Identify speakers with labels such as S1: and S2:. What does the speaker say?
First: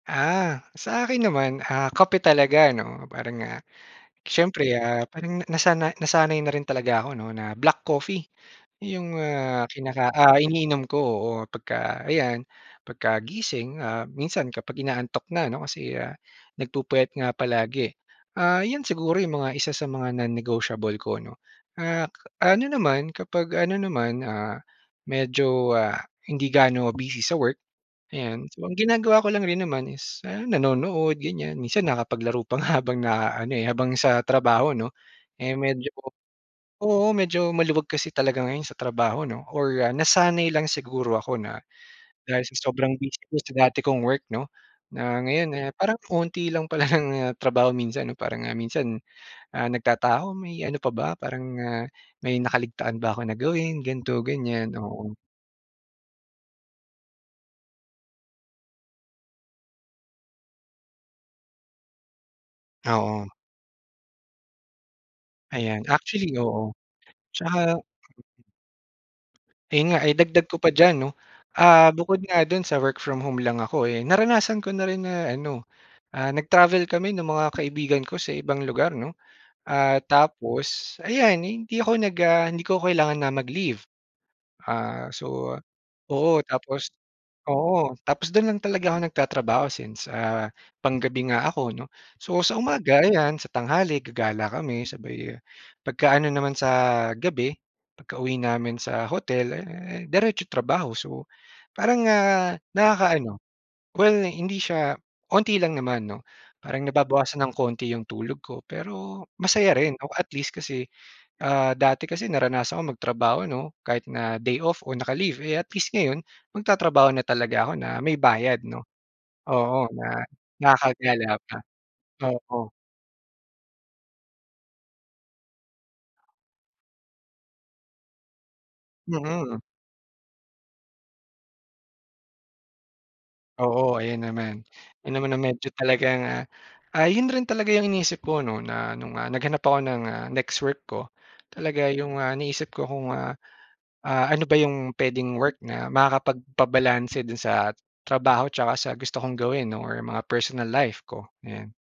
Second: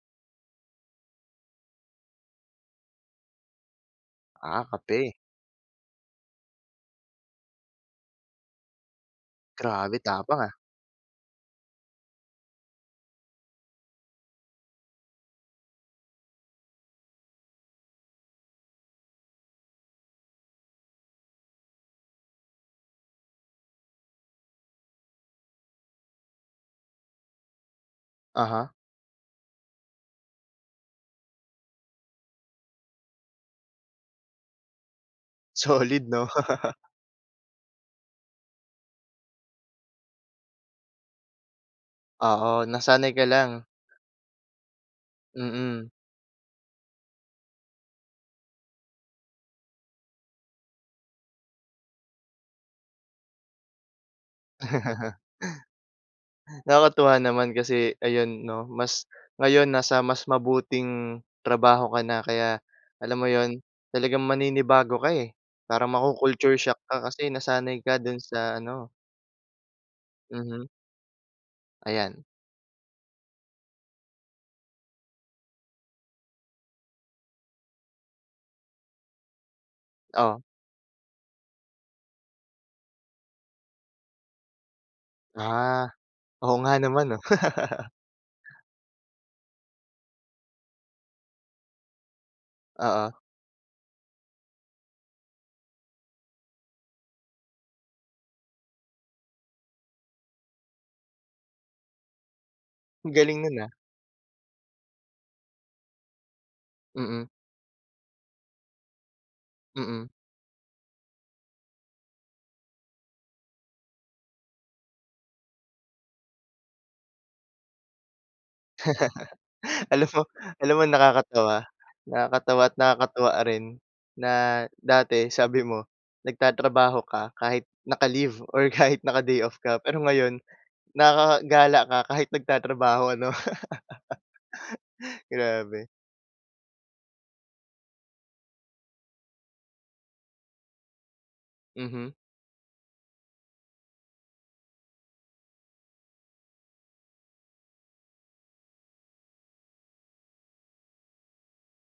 S1: Ah, sa akin naman, ah, kape talaga, ano. Parang, ah,
S2: Ah,
S1: siyempre, ah,
S2: kape.
S1: parang na nasana nasanay na rin talaga ako, ano, na black coffee, 'yong, ah,
S2: Grabe
S1: kinaka ah,
S2: tapang, ah.
S1: iniinom ko or 'pagka, ayan, 'pagkagising, ah, minsan kapag inaantok na, ano, kasi, ah, nagpupuyat nga palagi. Ah, 'yon siguro 'yong mga isa sa mga non-negotiable ko, 'no. Ah, ka ano naman, kapag ano naman, ah, medyo, ah, hindi gaano busy sa work, ayan. So
S2: Uh-huh.
S1: ang ginagawa ko lang rin naman is, ah, nanonood, ganiyan. Minsan nakakapaglaro pa nga habang na-aano, eh, habang sa trabaho, 'no. Eh, medyo
S2: Solid, 'no?
S1: oo, medyo maluwag kasi talaga ngayon sa trabaho 'no, or, ah, nasanay lang siguro ako na dahil sa
S2: Oo,
S1: sobrang
S2: nasanay
S1: busy
S2: ka
S1: ko sa
S2: lang.
S1: dati kong work, 'no, na ngayon, eh,
S2: Mm.
S1: parang konti lang pala ng trabaho minsan, 'no. Parang nga minsan, ah, nagtataka ako may ano pa ba, parang, ah, may nakaligtaan ba ako na gawin, ganto, ganiyan, oo.
S2: Nakakatuwa naman kasi, ayun, 'no, mas ngayon nasa mas mabuting trabaho ka na. Kaya, alam mo
S1: Oo.
S2: 'yon, talagang maninibago ka, eh.
S1: Ayan,
S2: Parang
S1: actually,
S2: maku-culture
S1: oo.
S2: shock ka kasi
S1: 'Tsaka
S2: nasanay ka do'n sa ano
S1: ayun nga ay dagdag ko
S2: Mhm.
S1: pa diyan, 'no. Ah, bukod
S2: Ayan.
S1: nga do'n sa work from home lang ako, eh, naranasan ko na rin na, ano, ah, nag-travel kami no'ng mga kaibigan ko sa ibang lugar, 'no. Ah,
S2: Oh.
S1: tapos ayan, hindi ako nag ah, hindi ko kailangan na mag-leave. Ah, so
S2: Ah,
S1: oo,
S2: oo nga
S1: tapos
S2: naman, 'no.
S1: oo, tapos do'n lang talaga ako nagtatrabaho since, ah, panggabi nga ako, 'no. So sa umaga,
S2: Oo.
S1: ayan, sa tanghali gagala kami. Sabay pagka-ano naman sa gabi pagkauwi namin sa hotel, eh, diretso trabaho. So parang, ah,
S2: Ang
S1: nakaka-ano
S2: galing no'n, ah.
S1: well, hindi siya konti lang naman, 'no. Parang
S2: Mm.
S1: nababawasan ng konti 'yong tulog ko pero masaya rin,
S2: Mm.
S1: 'no. At least kasi, ah, dati kasi naranasan ko magtrabaho, 'no, kahit na day off o naka-leave, eh, at least ngayon magtatrabaho na talaga ako na may bayad, 'no. Oo
S2: Alam mo
S1: na
S2: alam mo
S1: nakakagala
S2: nakakatuwa.
S1: pa.
S2: Nakakatawa
S1: Oo.
S2: at nakakatuwa rin na dati sabi mo nagtatrabaho ka kahit naka-leave or kahit naka day-off
S1: Mm.
S2: ka. Pero ngayon nakakagala ka kahit nagtatrabaho, ano?
S1: Oo, ayun naman. 'Yon naman ang medyo
S2: Grabe.
S1: talagang, ah, ah, 'yon rin talaga 'yong iniisip ko, 'no, na no'ng, ah, naghanap ako ng, ah, next work ko, talaga
S2: Mhm.
S1: 'yong, ah, iniisip ko kung, ah, ah, ano ba 'yong puwedeng work na makakapagpabalanse do'n sa trabaho 'tsaka sa gusto kong gawin or mga personal life ko, ayun.